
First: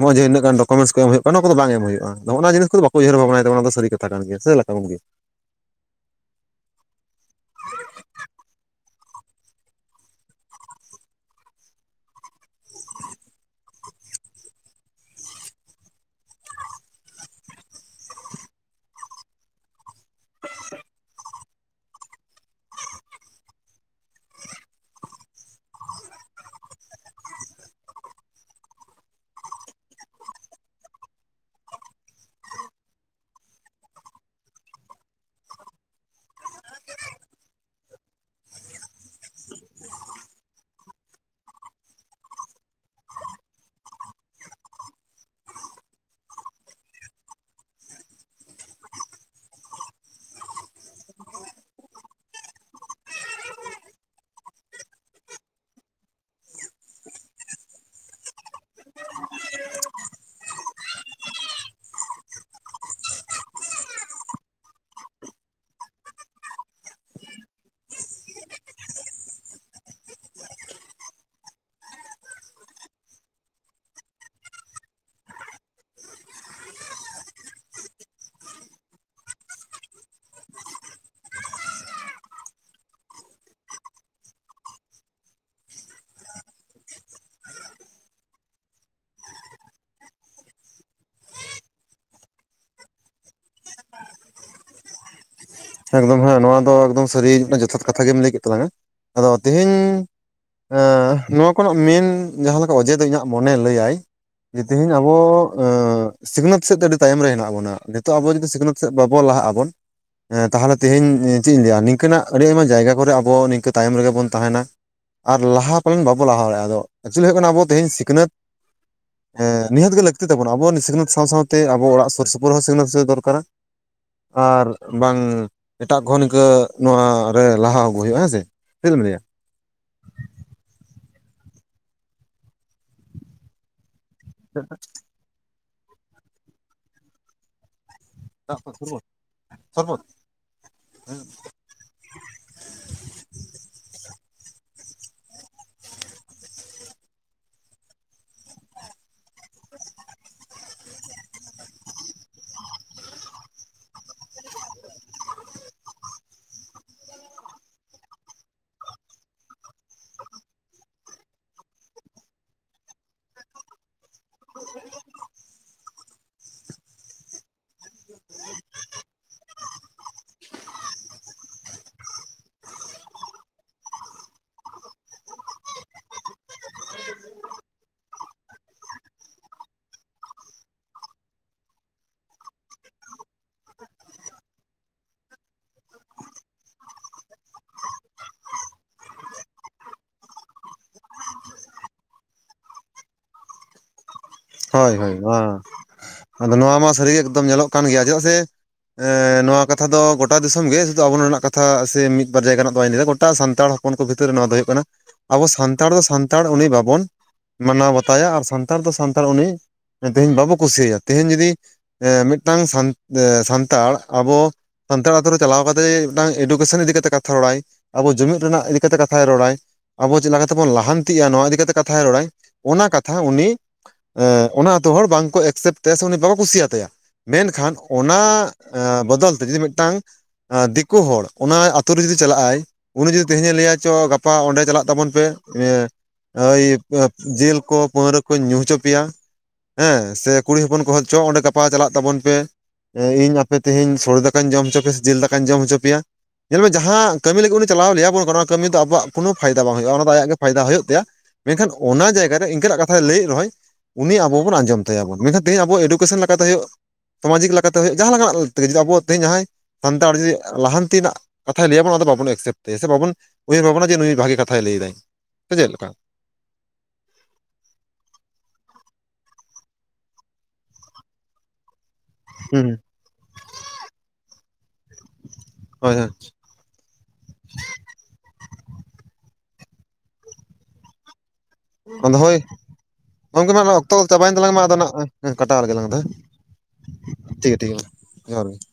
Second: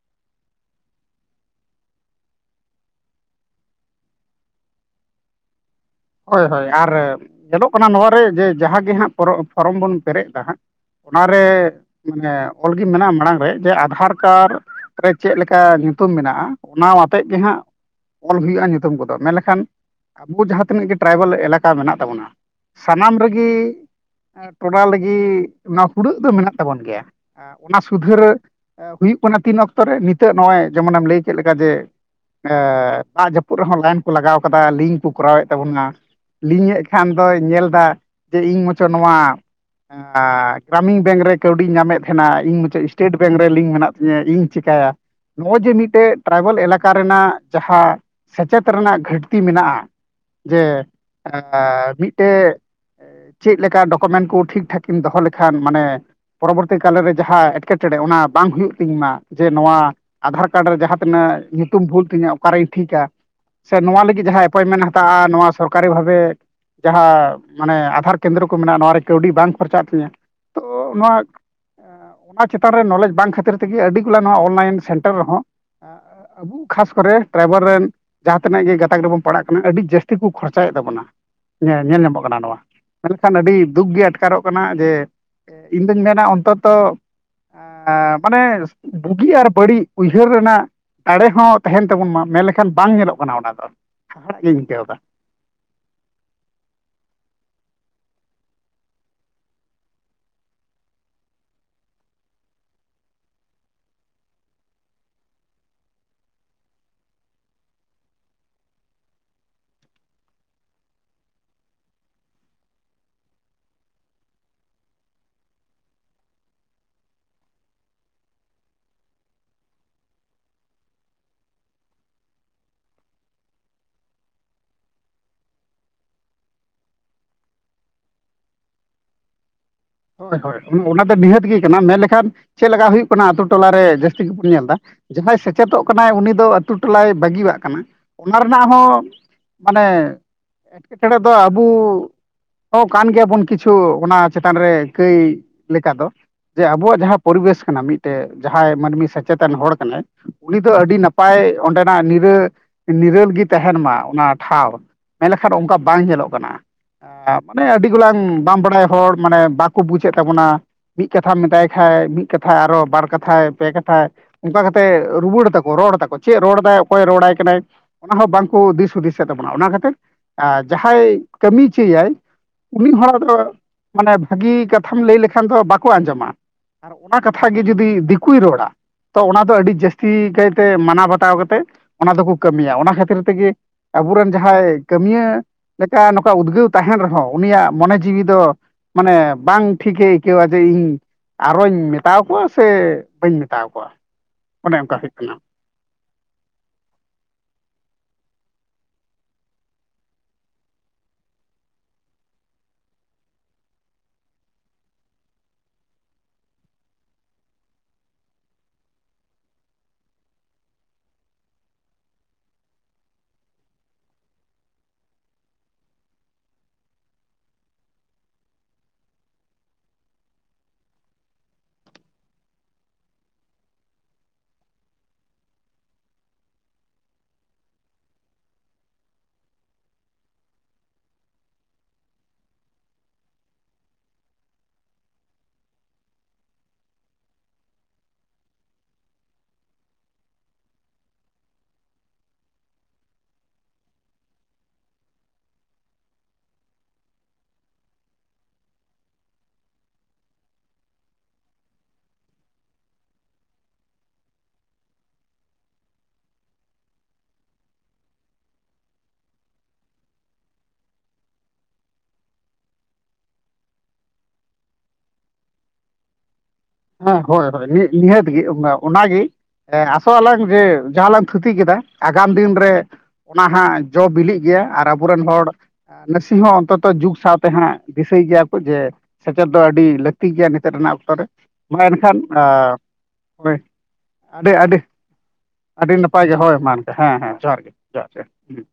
ᱱᱚᱜᱼ ᱡᱮ ᱤᱱᱟᱹᱜᱟᱱ ᱰᱚᱠᱩᱢᱴ ᱮᱢ ᱦᱩᱭᱩᱜ ᱠᱟᱱᱟ ᱚᱱᱟ ᱠᱚᱫᱚ ᱵᱟᱝ ᱮᱢ ᱦᱩᱭᱩᱜᱼᱟ ᱱᱚᱣᱟ ᱡᱤᱱᱤᱥᱫᱚ ᱵᱟᱠᱚ ᱩᱭᱟᱹᱨ ᱵᱷᱟᱵᱽᱱᱟᱭᱟ ᱚᱱᱟ ᱫᱚ ᱥᱟᱹᱨᱤᱛᱷᱟ ᱠᱟᱱ ᱜᱮᱭᱟ᱾ ᱥᱮ ᱪᱮᱫ ᱞᱮᱠᱟ ᱜᱚᱝᱠᱮ? ᱦᱳᱭ ᱦᱳᱭ ᱟᱨ ᱧᱮᱞᱚᱜ ᱠᱟᱱᱟ ᱱᱚᱣᱟᱨᱮ ᱡᱮ ᱡᱟᱦᱟᱸᱜ ᱜᱮ ᱦᱟᱸᱜ ᱯᱷᱚᱨᱚᱢ ᱵᱚᱱ ᱯᱮᱨᱮᱡ ᱮᱫᱟ ᱦᱟᱸᱜ ᱚᱱᱟᱨᱮ ᱢᱟᱱᱮ ᱚᱞᱜᱮ ᱢᱮᱱᱟᱜᱼᱟ ᱢᱟᱲᱟᱝ ᱨᱮ ᱡᱮ ᱟᱫᱷᱟᱨ ᱠᱟᱨᱰ ᱨᱮ ᱪᱮᱫ ᱞᱮᱠᱟ ᱧᱩᱛᱩᱢ ᱢᱮᱱᱟᱜᱼᱟ ᱚᱱᱟ ᱟᱛᱮᱫ ᱜᱮ ᱦᱟᱸᱜ ᱚᱞ ᱦᱩᱭᱩᱜᱼᱟ ᱧᱩᱛᱩᱢ ᱠᱚᱫᱚ ᱢᱮᱱ ᱞᱮᱠᱷᱟᱱ ᱟᱵᱚ ᱡᱟᱦᱟᱸ ᱛᱤᱱᱟᱹᱜ ᱜᱮ ᱴᱮᱨᱟᱭᱵᱮᱞ ᱮᱞᱟᱠᱟ ᱢᱮᱱᱟᱜ ᱛᱟᱵᱚᱱᱟ, ᱥᱟᱱᱟᱢ ᱨᱮᱜᱤ ᱴᱚᱞᱟ ᱞᱟᱹᱜᱤᱫ ᱚᱱᱟ ᱦᱩᱲᱟᱹᱜ ᱫᱚ ᱢᱮᱱᱟᱜ ᱛᱟᱵᱚᱱ ᱜᱮᱭᱟ᱾ ᱚᱱᱟ ᱥᱩᱫᱷᱟᱹᱨ ᱦᱩᱭᱩᱜ ᱠᱟᱱᱟ ᱛᱤᱱ ᱚᱠᱛᱚ ᱨᱮ ᱱᱤᱛᱚᱜ ᱱᱚᱜᱼᱚᱭ ᱡᱮᱢᱚᱱᱮᱢ ᱞᱟᱹᱭ ᱠᱮᱫ ᱞᱮᱠᱟ ᱡᱮ ᱫᱟᱜ ᱡᱟᱹᱯᱩᱫ ᱨᱮᱦᱚᱸ ᱞᱟᱭᱤᱱ ᱠᱚ ᱞᱟᱜᱟᱣ ᱟᱠᱟᱫᱟ ᱞᱤᱝᱠ ᱠᱚ ᱠᱚᱨᱟᱣᱮᱫ ᱛᱟᱵᱚᱱᱟ ᱞᱤᱧᱮᱫ ᱠᱷᱟᱱ ᱫᱚᱭ ᱧᱮᱞ ᱫᱟ ᱡᱮ ᱤᱧ ᱢᱪᱚ ᱱᱚᱣᱟ ᱜᱨᱟᱢᱤᱱ ᱵᱮᱝᱠ ᱨᱮ ᱠᱟᱹᱣᱰᱤᱧ ᱧᱟᱢᱮᱫ ᱛᱟᱦᱮᱱᱟ ᱤᱧ ᱢᱩᱪᱟᱹᱫ ᱥᱴᱮᱴ ᱵᱮᱝᱠ ᱨᱮ ᱞᱤᱝᱠ ᱢᱮᱱᱟᱜ ᱛᱤᱧᱟᱹ ᱤᱧ ᱪᱤᱠᱟᱹᱭᱟ? ᱱᱚᱜᱼᱚᱭ ᱡᱮ ᱢᱤᱫᱴᱮᱡ ᱴᱮᱨᱟᱭᱵᱮᱞ ᱮᱞᱟᱠᱟ ᱨᱮᱱᱟᱜ ᱡᱟᱦᱟᱸ ᱥᱮᱪᱮᱫ ᱨᱮᱱᱟᱜ ᱜᱷᱟᱹᱴᱛᱤ ᱢᱮᱱᱟᱜᱼᱟ, ᱡᱮ ᱢᱤᱫᱴᱮᱡ ᱪᱮᱫ ᱞᱮᱠᱟ ᱰᱚᱠᱚᱢᱮᱱᱴ ᱠᱚ ᱴᱷᱤᱠ ᱴᱷᱟᱠ ᱫᱚᱦᱚ ᱞᱮᱠᱷᱟᱱ ᱢᱟᱱᱮ ᱯᱚᱨᱚᱵᱚᱨᱛᱤ ᱠᱟᱞᱨᱮ ᱡᱟᱦᱟᱸ ᱮᱴᱠᱮᱴᱚᱬᱮ ᱚᱱᱟ ᱵᱟᱝ ᱦᱩᱭᱩᱜ ᱛᱤᱧ ᱢᱟ ᱡᱮ ᱱᱚᱣᱟ ᱟᱫᱷᱟᱨ ᱠᱟᱨᱰ ᱨᱮ ᱡᱟᱦᱟᱸ ᱛᱤᱱᱟᱹᱜ ᱧᱩᱛᱩᱢ ᱵᱷᱩᱞ ᱛᱤᱧᱟᱹ ᱚᱠᱟᱨᱮᱧ ᱴᱷᱤᱠᱼᱟ ᱥᱮ ᱱᱚᱣᱟ ᱞᱟᱹᱜᱤᱫ ᱡᱟᱦᱟᱸᱭ ᱮᱯᱚᱭᱢᱮᱱᱴ ᱦᱟᱛ ᱢᱮᱛᱟᱜᱼᱟ, ᱱᱚᱣᱟ ᱥᱚᱨᱠᱟᱨᱤ ᱵᱷᱟᱹᱵᱮ ᱡᱟᱦᱟᱸ ᱢᱟᱱᱮ ᱟᱫᱷᱟᱨ ᱠᱮᱱᱫᱨᱚ ᱠᱚ ᱢᱮᱱᱟᱜᱼᱟ, ᱱᱚᱣᱟ ᱨᱮ ᱠᱟᱹᱣᱰᱤ ᱵᱟᱝ ᱠᱷᱚᱨᱪᱟᱜ ᱛᱤᱧᱟᱹ᱾ ᱛᱚ ᱱᱚᱣᱟ ᱱᱚᱣᱟ ᱪᱮᱛᱟᱱ ᱨᱮ ᱱᱚᱞᱮᱡᱽ ᱵᱟᱝ ᱠᱷᱟᱹᱛᱤᱨ ᱛᱮᱜᱮ ᱟᱹᱰᱤ ᱜᱩᱞᱟ ᱱᱚᱣᱟ ᱚᱱᱞᱟᱭᱤᱱ ᱥᱮᱱᱴᱟᱨ ᱨᱮᱦᱚᱸ, ᱟ ᱟᱵᱚ ᱠᱷᱟᱥ ᱠᱚᱨᱮ ᱴᱨᱟᱭᱵᱮᱞ ᱨᱮᱱ ᱡᱟᱦᱟᱸ ᱛᱤᱱᱟᱹᱜ ᱜᱮ ᱜᱟᱛᱟᱠ ᱨᱮᱵᱚᱱ ᱯᱟᱲᱟᱜ ᱠᱟᱱᱟ᱾ ᱟᱹᱰᱤ ᱡᱟᱹᱥᱛᱤ ᱠᱚ ᱠᱷᱚᱨᱪᱟᱭ ᱮᱫ ᱛᱟᱵᱚᱱᱟ᱾ ᱧᱮᱞ ᱧᱟᱢᱚᱜ ᱠᱟᱱᱟ ᱱᱚᱣᱟ᱾ ᱢᱮᱱᱠᱷᱟᱱ ᱟᱹᱰᱤ ᱫᱩᱠ ᱜᱮ ᱟᱴᱠᱟᱨᱚᱜ ᱠᱟᱱᱟ ᱡᱮ ᱤᱧᱫᱩᱧ ᱢᱮᱱᱟ, ᱚᱱᱛᱚᱛᱚ ᱢᱟᱱᱮ ᱵᱩᱜᱤ ᱟᱨ ᱵᱟᱹᱲᱤᱡ ᱩᱭᱦᱟᱹᱨ ᱨᱮᱱᱟᱜ ᱫᱟᱲᱮ ᱦᱚᱸ ᱛᱟᱦᱮᱱ ᱛᱟᱵᱚᱱ ᱢᱟ ᱢᱮᱱᱞᱮᱠᱷᱟᱱ ᱵᱟᱝ ᱧᱮᱞᱚᱜ ᱠᱟᱱᱟ ᱚᱱᱟ ᱫᱚ ᱦᱟᱦᱟᱲᱟᱜ ᱜᱤᱧ ᱟᱹᱭᱠᱟᱹᱣᱫᱟ᱾ ᱮᱠᱫᱚᱢ ᱦᱮᱸ ᱱᱚᱣᱟ ᱫᱚ ᱮᱠᱫᱚᱢ ᱥᱟᱹᱨᱤ ᱡᱚᱛᱷᱟᱛ ᱠᱟᱛᱷᱟ ᱜᱮᱢ ᱞᱟᱹᱭ ᱠᱮᱫ ᱛᱟᱞᱟᱝᱼᱟ, ᱟᱫᱚ ᱛᱤᱦᱤᱧ ᱮ ᱱᱚᱣᱟ ᱠᱚᱨᱮᱱᱟᱜ ᱢᱮᱱ ᱡᱟᱦᱟᱸ ᱞᱮᱠᱟ ᱚᱡᱮ ᱫᱚ ᱤᱧᱟᱹᱜ ᱢᱚᱱᱮ ᱞᱟᱹᱭᱟᱭ ᱡᱮ ᱛᱮᱦᱤᱧ ᱟᱵᱚ ᱥᱤᱠᱷᱱᱟᱹᱛ ᱥᱮᱫ ᱫᱚ ᱟᱹᱰᱤ ᱛᱟᱭᱚᱢ ᱨᱮ ᱦᱮᱱᱟᱜ ᱵᱚᱱᱟ, ᱱᱤᱛᱚᱜ ᱟᱵᱚ ᱡᱩᱫᱤ ᱥᱤᱠᱷᱱᱟᱹᱛ ᱥᱮᱫ ᱵᱟᱵᱚ ᱞᱟᱦᱟᱜ ᱟᱵᱚᱱ ᱦᱮᱸ ᱛᱟᱦᱞᱮ ᱛᱮᱦᱤᱧ ᱪᱮᱫ ᱤᱧ ᱞᱟᱹᱭᱟ ᱱᱤᱝᱠᱟᱹᱱᱟᱜ ᱟᱹᱰᱤ ᱟᱭᱢᱟ ᱡᱟᱭᱜᱟ ᱠᱚᱨᱮᱜ ᱟᱵᱚ ᱱᱤᱝᱠᱟᱹ ᱛᱟᱭᱚᱢ ᱨᱮᱜᱮ ᱵᱚᱱ ᱛᱟᱦᱮᱱᱟ᱾ ᱟᱨ ᱞᱟᱦᱟ ᱯᱟᱞᱮᱱ ᱵᱟᱚ ᱞᱟᱦᱟ ᱫᱟᱲᱮᱭᱟᱜᱼᱟ᱾ ᱟᱫᱚ ᱮᱠᱪᱩᱭᱤ ᱦᱩᱭᱩᱜ ᱠᱟᱱᱟ, ᱟᱵᱚ ᱛᱮᱦᱤᱧ ᱥᱤᱠᱷᱱᱟᱹᱛ [inaudible] ᱱᱤᱦᱛ ᱜᱮ ᱞᱟᱹᱠᱛᱤ ᱛᱟᱵᱚ ᱟᱵᱚ ᱥᱤᱠᱷᱱᱟᱛ ᱥᱟᱶ ᱥᱟᱶᱛᱮ ᱟᱵᱚ ᱚᱲᱟᱜ ᱥᱩᱨ ᱥᱩᱯᱩᱨ ᱦᱚᱸ ᱥᱤᱠᱷᱱᱟᱹᱛ ᱫᱚᱨᱠᱟᱨᱟ᱾ ᱟᱨ ᱵᱟᱝ ᱮᱴᱟᱜ ᱠᱷᱚᱱᱚᱸ ᱱᱤᱝᱠᱟᱹ ᱱᱚᱣᱟ ᱨᱮ ᱞᱟᱦᱟ ᱟᱹᱜᱩ ᱦᱩᱭᱩᱜᱼᱟ ᱦᱮᱸᱥᱮ᱾ ᱪᱮᱫ ᱮᱢ ᱞᱟᱹᱭᱟ ᱦᱳᱭ ᱦᱳᱭ ᱚᱱᱟ ᱫᱚ ᱱᱤᱦᱟᱹᱛ ᱜᱮ ᱠᱟᱱᱟ ᱢᱮᱱ ᱞᱮᱠᱷᱟᱱ ᱪᱮᱫ ᱞᱮᱠᱟ ᱦᱩᱭᱩᱜ ᱠᱟᱱᱟ᱾ ᱟᱹᱛᱩ ᱴᱚᱞᱟ ᱨᱮ ᱡᱟᱹᱥᱛᱤ ᱛᱮᱜᱮ ᱵᱚᱱ ᱧᱮᱞ ᱮᱫᱟ᱾ ᱡᱟᱦᱟᱸᱭ ᱥᱮᱪᱮᱫᱚᱜ ᱠᱟᱱᱟᱭ ᱩᱱᱤ ᱫᱚ ᱟᱹᱛᱩ ᱴᱚᱞᱟᱭ ᱵᱟᱹᱜᱤᱭᱟᱜ ᱠᱟᱱᱟ᱾ ᱚᱱᱟ ᱨᱮᱱᱟᱜ ᱦᱚᱸ ᱢᱟᱱᱮ ᱮᱴᱠᱮᱴᱚᱬᱮ ᱫᱚ ᱟᱵᱚ ᱦᱚᱸ ᱠᱟᱱ ᱜᱮᱭᱟᱵᱚᱱ ᱠᱤᱪᱷᱩ ᱚᱱᱟ ᱪᱮᱛᱟᱱ ᱨᱮ ᱠᱟᱹᱭ ᱞᱮᱠᱟ ᱫᱚ ᱡᱮ ᱟᱵᱚᱣᱟᱜ ᱡᱟᱦᱟᱸ ᱯᱚᱨᱤᱵᱮᱥ ᱠᱟᱱᱟ ᱢᱤᱫᱴᱮᱡ ᱡᱟᱦᱟᱸᱭ ᱢᱟᱹᱱᱢᱤ ᱥᱮᱪᱮᱛᱟᱱ ᱦᱚᱲ ᱠᱟᱱᱟᱭ ᱩᱱᱤ ᱫᱚ ᱟᱹᱰᱤ ᱱᱟᱯᱟᱭ ᱚᱸᱰᱮᱱᱟᱜ ᱱᱤᱨᱟᱹ ᱱᱤᱨᱟᱹᱞ ᱜᱮ ᱛᱟᱦᱮᱱ ᱢᱟ ᱚᱱᱟ ᱴᱷᱟᱶ ᱢᱮᱱ ᱞᱮᱠᱷᱟᱱ ᱚᱱᱠᱟ ᱵᱟᱝ ᱧᱮᱞᱚᱜ ᱠᱟᱱᱟ ᱢᱟᱱᱮ ᱟᱹᱰᱤ ᱜᱚᱞᱟᱝ ᱵᱟᱝ ᱵᱟᱲᱟᱭ ᱦᱚᱲ ᱢᱟᱱᱮ ᱵᱟ ᱠᱚ ᱵᱩᱡᱮᱫ ᱛᱟᱵᱚᱱᱟ, ᱢᱤᱫ ᱠᱟᱛᱷᱟᱢ ᱢᱮᱛᱟᱭ ᱠᱷᱟᱭ ᱢᱤᱫ ᱠᱟᱛᱷᱟᱭ ᱟᱨᱚ ᱵᱟᱨ ᱠᱟᱛᱷᱟᱭ ᱯᱮ ᱠᱟᱛᱷᱟᱭ ᱚᱱᱠᱟ ᱠᱟᱛᱮᱫ ᱨᱩᱣᱟᱹᱲ ᱛᱟᱠᱚ ᱨᱚᱲ ᱛᱟᱠᱚ ᱪᱮᱫ ᱨᱚᱲ ᱫᱟᱭ ᱚᱠᱚᱭ ᱨᱚᱲᱟᱭ ᱠᱟᱱᱟᱭ᱾ ᱚᱱᱟ ᱦᱚᱸ ᱵᱟᱝ ᱠᱚ ᱫᱤᱥ ᱦᱩᱫᱤᱥᱮᱫ ᱛᱟᱵᱚᱱᱟ, ᱚᱱᱟ ᱠᱷᱟᱹᱛᱤᱨ ᱟ ᱡᱟᱦᱟᱸᱭ ᱠᱟᱹᱢᱤ ᱦᱚᱪᱚᱭᱮᱟᱭ ᱩᱱᱤ ᱦᱚᱲᱟᱜ ᱫᱚ ᱢᱟᱱᱮ ᱵᱷᱟᱹᱜᱤ ᱠᱟᱛᱷᱟᱢ ᱞᱟᱹᱭ ᱞᱮᱠᱷᱟᱱ ᱫᱚ ᱵᱟᱠᱚ ᱟᱸᱡᱚᱢᱟ ᱟᱨ ᱚᱱᱟ ᱠᱟᱛᱷᱟ ᱜᱮ ᱡᱩᱫᱤ ᱫᱤᱠᱩᱭ ᱨᱚᱲᱟ ᱛᱚ ᱚᱱᱟ ᱫᱚ ᱟᱹᱰᱤ ᱡᱟᱹᱥᱛᱤ ᱠᱟᱭᱛᱮ ᱢᱟᱱᱟᱣ ᱵᱟᱛᱟᱣ ᱠᱟᱛᱮ᱾ ᱚᱱᱟ ᱫᱚᱠᱚ ᱠᱟᱹᱢᱤᱭᱟ ᱚᱱᱟ ᱠᱷᱟᱹᱛᱤᱨ ᱛᱮᱜᱮ ᱟᱵᱚᱨᱮᱱ ᱡᱟᱦᱟᱸᱭ ᱠᱟᱹᱢᱤᱭᱟᱹ ᱞᱮᱠᱟ ᱱᱚᱝᱠᱟ ᱩᱫᱽᱜᱟᱹᱣ ᱛᱟᱦᱮᱱ ᱨᱮᱦᱚᱸ ᱩᱱᱤᱭᱟᱜ ᱢᱚᱱᱮ ᱡᱤᱣᱤ ᱫᱚ ᱢᱟᱱᱮ ᱵᱟᱝ ᱴᱷᱤᱠ ᱜᱮ ᱟᱹᱭᱠᱟᱹᱣᱟ ᱡᱮ ᱤᱧ ᱟᱨᱚᱧ ᱢᱮᱛᱟᱣ ᱠᱚᱣᱟ ᱥᱮ ᱵᱟᱹᱧ ᱢᱮᱛᱟᱣ ᱠᱚᱣᱟ? ᱚᱱᱮ ᱚᱱᱠᱟ ᱦᱳᱭ ᱦᱩᱭᱩᱜ ᱦᱳᱭ ᱠᱟᱱᱟ ᱟᱫᱚ ᱱᱚᱣᱟ ᱢᱟ ᱥᱟᱹᱨᱤ ᱜᱮ ᱮᱠᱫᱚᱢ ᱧᱮᱞᱚᱜ ᱠᱟᱱ ᱜᱮᱭᱟ ᱪᱮᱫᱟᱜ ᱥᱮ ᱱᱚᱣᱟ ᱠᱟᱛᱷᱟ ᱫᱚ ᱜᱚᱴᱟ ᱫᱤᱥᱚᱢ ᱜᱮ ᱥᱩᱫᱷᱩ ᱟᱵᱚ ᱨᱮᱱᱟᱜ ᱠᱟᱛᱷᱟ ᱥᱮ ᱢᱤᱫ ᱵᱟᱨ ᱡᱟᱭᱜᱟ ᱨᱮᱱᱟᱜ ᱵᱟᱧ ᱞᱟᱹᱭᱫᱟ ᱜᱚᱴᱟ ᱥᱟᱱᱛᱟᱲ ᱦᱚᱯᱚᱱ ᱩᱱᱠᱩ ᱵᱷᱤᱛᱨᱤ ᱨᱮ ᱱᱚᱣᱟ ᱫᱚ ᱦᱩᱭᱩᱜ ᱠᱟᱱᱟ᱾ ᱟᱵᱚ ᱥᱟᱱᱛᱟᱲ ᱫᱚ ᱥᱟᱱᱛᱟᱲ ᱩᱱᱤ ᱵᱟᱵᱚᱱ ᱢᱟᱱᱟᱣ ᱵᱟᱛᱟᱭᱟ ᱟᱨ ᱥᱟᱱᱛᱟᱲ ᱫᱚ ᱥᱟᱱᱛᱟᱲ ᱩᱱᱤ ᱛᱮᱦᱤᱧ ᱵᱟᱵᱚ ᱠᱩᱥᱤᱭᱟᱭᱟ᱾ ᱛᱮᱦᱤᱧ ᱡᱩᱫᱤ ᱢᱤᱫᱴᱟᱹᱝ ᱥᱟᱱ ᱥᱟᱱᱛᱟᱲ ᱟᱵᱚ ᱥᱟᱱᱛᱟᱲ ᱟᱹᱛᱩ ᱨᱮ ᱪᱟᱞᱟᱣ ᱠᱟᱛᱮᱫ ᱢᱤᱫᱴᱟᱹᱝ ᱮᱰᱩᱠᱮᱥᱚᱱ ᱤᱫᱤ ᱠᱟᱛᱮ ᱠᱟᱛᱷᱟ ᱨᱚᱲᱟᱭ ᱟᱵᱚ ᱡᱩᱢᱤᱫ ᱨᱮᱱᱟᱜ ᱤᱫᱤ ᱠᱟᱛᱮ ᱠᱟᱛᱷᱟᱭ ᱨᱚᱲᱟᱭ᱾ ᱟᱵᱚ ᱪᱮᱫ ᱞᱮᱠᱟᱛᱮᱵᱚᱱ ᱞᱟᱦᱟᱱᱛᱤᱜᱼᱟ᱾ ᱱᱚᱣᱟ ᱤᱫᱤ ᱠᱟᱛᱮ ᱠᱟᱛᱷᱟᱭ ᱨᱚᱲᱟᱭ ᱚᱱᱟ ᱠᱟᱛᱷᱟ ᱩᱱᱤ ᱚᱱᱟ ᱟᱹᱛᱩ ᱦᱚᱲ ᱵᱟᱝᱠᱚ ᱮᱠᱥᱮᱯᱴ ᱛᱟᱭᱟ ᱥᱮ ᱩᱱᱤ ᱵᱟᱠᱚ ᱠᱩᱥᱤᱭᱟᱜ ᱛᱟᱭᱟ᱾ ᱢᱮᱱᱠᱷᱟᱱ ᱚᱱᱟ ᱵᱚᱫᱚᱞ ᱛᱮ ᱡᱩᱫᱤ ᱢᱤᱫᱴᱟᱝ ᱫᱤᱠᱩ ᱦᱚᱲ, ᱚᱱᱟ ᱟᱛᱩ ᱨᱮ ᱡᱩᱫᱤ ᱪᱟᱞᱟᱜᱼ ᱟᱭᱼᱼ ᱩᱱᱤ ᱡᱩᱫᱤ ᱛᱮᱦᱮᱧᱮ ᱞᱟᱹᱭᱟ ᱪᱚ ᱜᱟᱯᱟ ᱚᱸᱰᱮ ᱪᱟᱞᱟᱜ ᱛᱟᱵᱚᱱ ᱯᱮ ᱾ ᱦᱚᱭ ᱡᱤᱞ ᱠᱚ ᱯᱟᱹᱣᱨᱟᱹ ᱠᱚᱧ ᱧᱩ ᱦᱚᱪᱚ ᱯᱮᱭᱟ ᱾ ᱦᱮᱸ, ᱥᱮ ᱠᱩᱲᱤ ᱦᱚᱯᱚᱱ ᱠᱚᱦᱚᱸ ᱪᱚ ᱚᱸᱰᱮ ᱜᱟᱯᱟ ᱪᱟᱞᱟᱜ ᱛᱟᱵᱚᱱ ᱯᱮ ᱾ ᱤᱧ ᱟᱯᱮ ᱛᱮᱦᱮᱧ ᱥᱚᱲᱮ ᱫᱟᱠᱟᱧ ᱡᱚᱢ ᱦᱚᱪᱚ ᱯᱮᱭᱟ ᱥᱮ ᱡᱤᱞ ᱫᱟᱠᱟᱧ ᱡᱚᱢ ᱦᱚᱪᱚ ᱯᱮᱭᱟ ᱾ ᱧᱮᱞ ᱢᱮ ᱡᱟᱦᱟᱸ ᱠᱟᱹᱢᱤ ᱞᱟᱹᱜᱤᱫ ᱩᱱᱤ ᱪᱟᱞᱟᱣ ᱞᱟᱹᱭᱟ ᱵᱚᱱ ᱠᱟᱱᱟ ᱚᱱᱟ ᱠᱟᱹᱢᱤ ᱫᱚ ᱟᱵᱚᱣᱟᱜ ᱠᱚᱱᱚ ᱯᱷᱟᱭᱫᱟ ᱵᱟᱝ ᱦᱩᱭᱩᱜᱼᱟ, ᱚᱱᱟ ᱫᱚ ᱟᱭᱟᱜ ᱜᱮ ᱯᱷᱟᱭᱫᱟ ᱦᱩᱭᱩᱜ ᱛᱟᱭᱟ ᱾ ᱢᱮᱱᱠᱷᱟᱱ ᱚᱱᱟ ᱡᱟᱭᱜᱟ ᱨᱮ, ᱤᱱᱠᱟᱹᱱᱟᱜ ᱠᱟᱛᱷᱟᱭ ᱞᱟᱹᱭᱮᱫ ᱨᱮᱦᱚᱸᱭᱼᱼ ᱩᱱᱤ ᱟᱵᱚ ᱵᱚᱱ ᱟᱸᱡᱚᱢ ᱛᱟᱭᱟᱵᱚᱱ, ᱢᱮᱱᱠᱷᱟᱱ ᱛᱮᱦᱤᱧ ᱟᱵᱚ ᱮᱰᱩᱠᱮᱥᱚᱱ ᱞᱮᱠᱟᱛᱮ ᱦᱩᱭᱩᱜᱼᱼ ᱥᱟᱢᱟᱡᱤᱠ ᱞᱮᱠᱟᱛᱮ ᱦᱩᱭᱩᱜ ᱡᱟᱦᱟᱸ ᱞᱮᱠᱟᱱᱟᱜ ᱛᱮ ᱟᱵᱚ ᱛᱮᱦᱤᱧ ᱡᱟᱦᱟᱸᱭ, ᱥᱟᱱᱛᱟᱲ ᱡᱮ ᱞᱟᱦᱟᱱᱛᱤ ᱱᱟᱜᱼᱼ ᱠᱟᱛᱷᱟᱭ ᱞᱟᱹᱭ ᱟᱵᱚ ᱚᱱᱟ ᱫᱚ ᱵᱟᱵᱚᱱ ᱮᱠᱥᱮᱯᱴ ᱛᱟᱭᱟ, ᱥᱮ ᱵᱟᱵᱚᱱ ᱩᱭᱦᱟᱹᱨ ᱵᱷᱟᱵᱱᱟ ᱡᱮ ᱱᱩᱭ ᱵᱷᱟᱹᱜᱤ ᱠᱟᱛᱷᱟᱭ ᱞᱟᱹᱭ ᱮᱫᱟᱭ ᱥᱮ ᱪᱮᱫ ᱞᱮᱠᱟ ᱾ ᱦᱚᱸ ᱦᱚᱭ ᱦᱚᱭ ᱢᱤᱫ ᱱᱤᱦᱟᱹᱛ ᱜᱮ ᱚᱱᱟ ᱚᱱᱟᱜᱮᱼᱼ ᱦᱮᱸ ᱟᱥᱚᱜ ᱟᱞᱟᱝ ᱡᱮ ᱡᱟᱦᱟᱸ ᱞᱟᱝ ᱛᱷᱩᱛᱤ ᱠᱮᱫᱟ ᱾ ᱟᱜᱟᱢ ᱫᱤᱱ ᱦᱩᱸ ᱨᱮ ᱚᱱᱟ ᱦᱟᱸᱜ ᱡᱚ ᱵᱤᱞᱤᱜ ᱜᱮᱭᱟ, ᱟᱨ ᱟᱵᱚᱨᱮᱱ ᱦᱚᱲ ᱦᱳᱭ ᱦᱳᱭ ᱱᱟᱹᱥᱤ ᱦᱚᱸ ᱚᱱᱛᱚᱛᱼᱼ ᱡᱩᱜᱽ ᱥᱟᱶᱛᱮ ᱦᱚᱸᱜ ᱫᱤᱥᱟᱹᱭ ᱜᱮᱭᱟ ᱠᱚ ᱡᱮ, ᱥᱮᱪᱮᱫ ᱫᱚ ᱟᱹᱰᱤ ᱞᱟᱜᱛᱤ ᱜᱮᱭᱟ ᱱᱤᱛᱚᱜ ᱨᱮᱱᱟᱜ ᱚᱠᱛᱚ ᱨᱮ ᱾ ᱢᱟ ᱟᱫᱚ ᱮᱱᱠᱷᱟᱱ ᱦᱳᱭ [unintelligible] ᱜᱚᱝᱠᱮ ᱦᱳᱭ ᱢᱟ ᱚᱠᱛᱚ ᱪᱟᱵᱟᱭᱮᱱ ᱟᱹᱰᱤ ᱛᱟᱞᱟᱝ ᱢᱟ ᱟᱫᱚ ᱟᱹᱰᱤ ᱱᱟᱜ ᱠᱟᱴᱟᱣ ᱞᱮᱜᱮ [unintelligible] ᱞᱟᱝ ᱟᱹᱰᱤ ᱫᱚ ᱦᱮᱸ ᱱᱟᱯᱟᱭ ᱜᱮ ᱦᱳᱭ ᱢᱟ ᱚᱱᱠᱟ ᱦᱮᱸ ᱦᱮᱸ ᱴᱷᱤᱠ ᱜᱮᱭᱟ ᱡᱚᱦᱟᱨ ᱴᱷᱤᱠ ᱜᱮ ᱜᱮᱭᱟ ᱢᱟ ᱮ ᱦᱮᱸ ᱡᱚᱦᱟᱨ ᱜᱮ [unintelligible]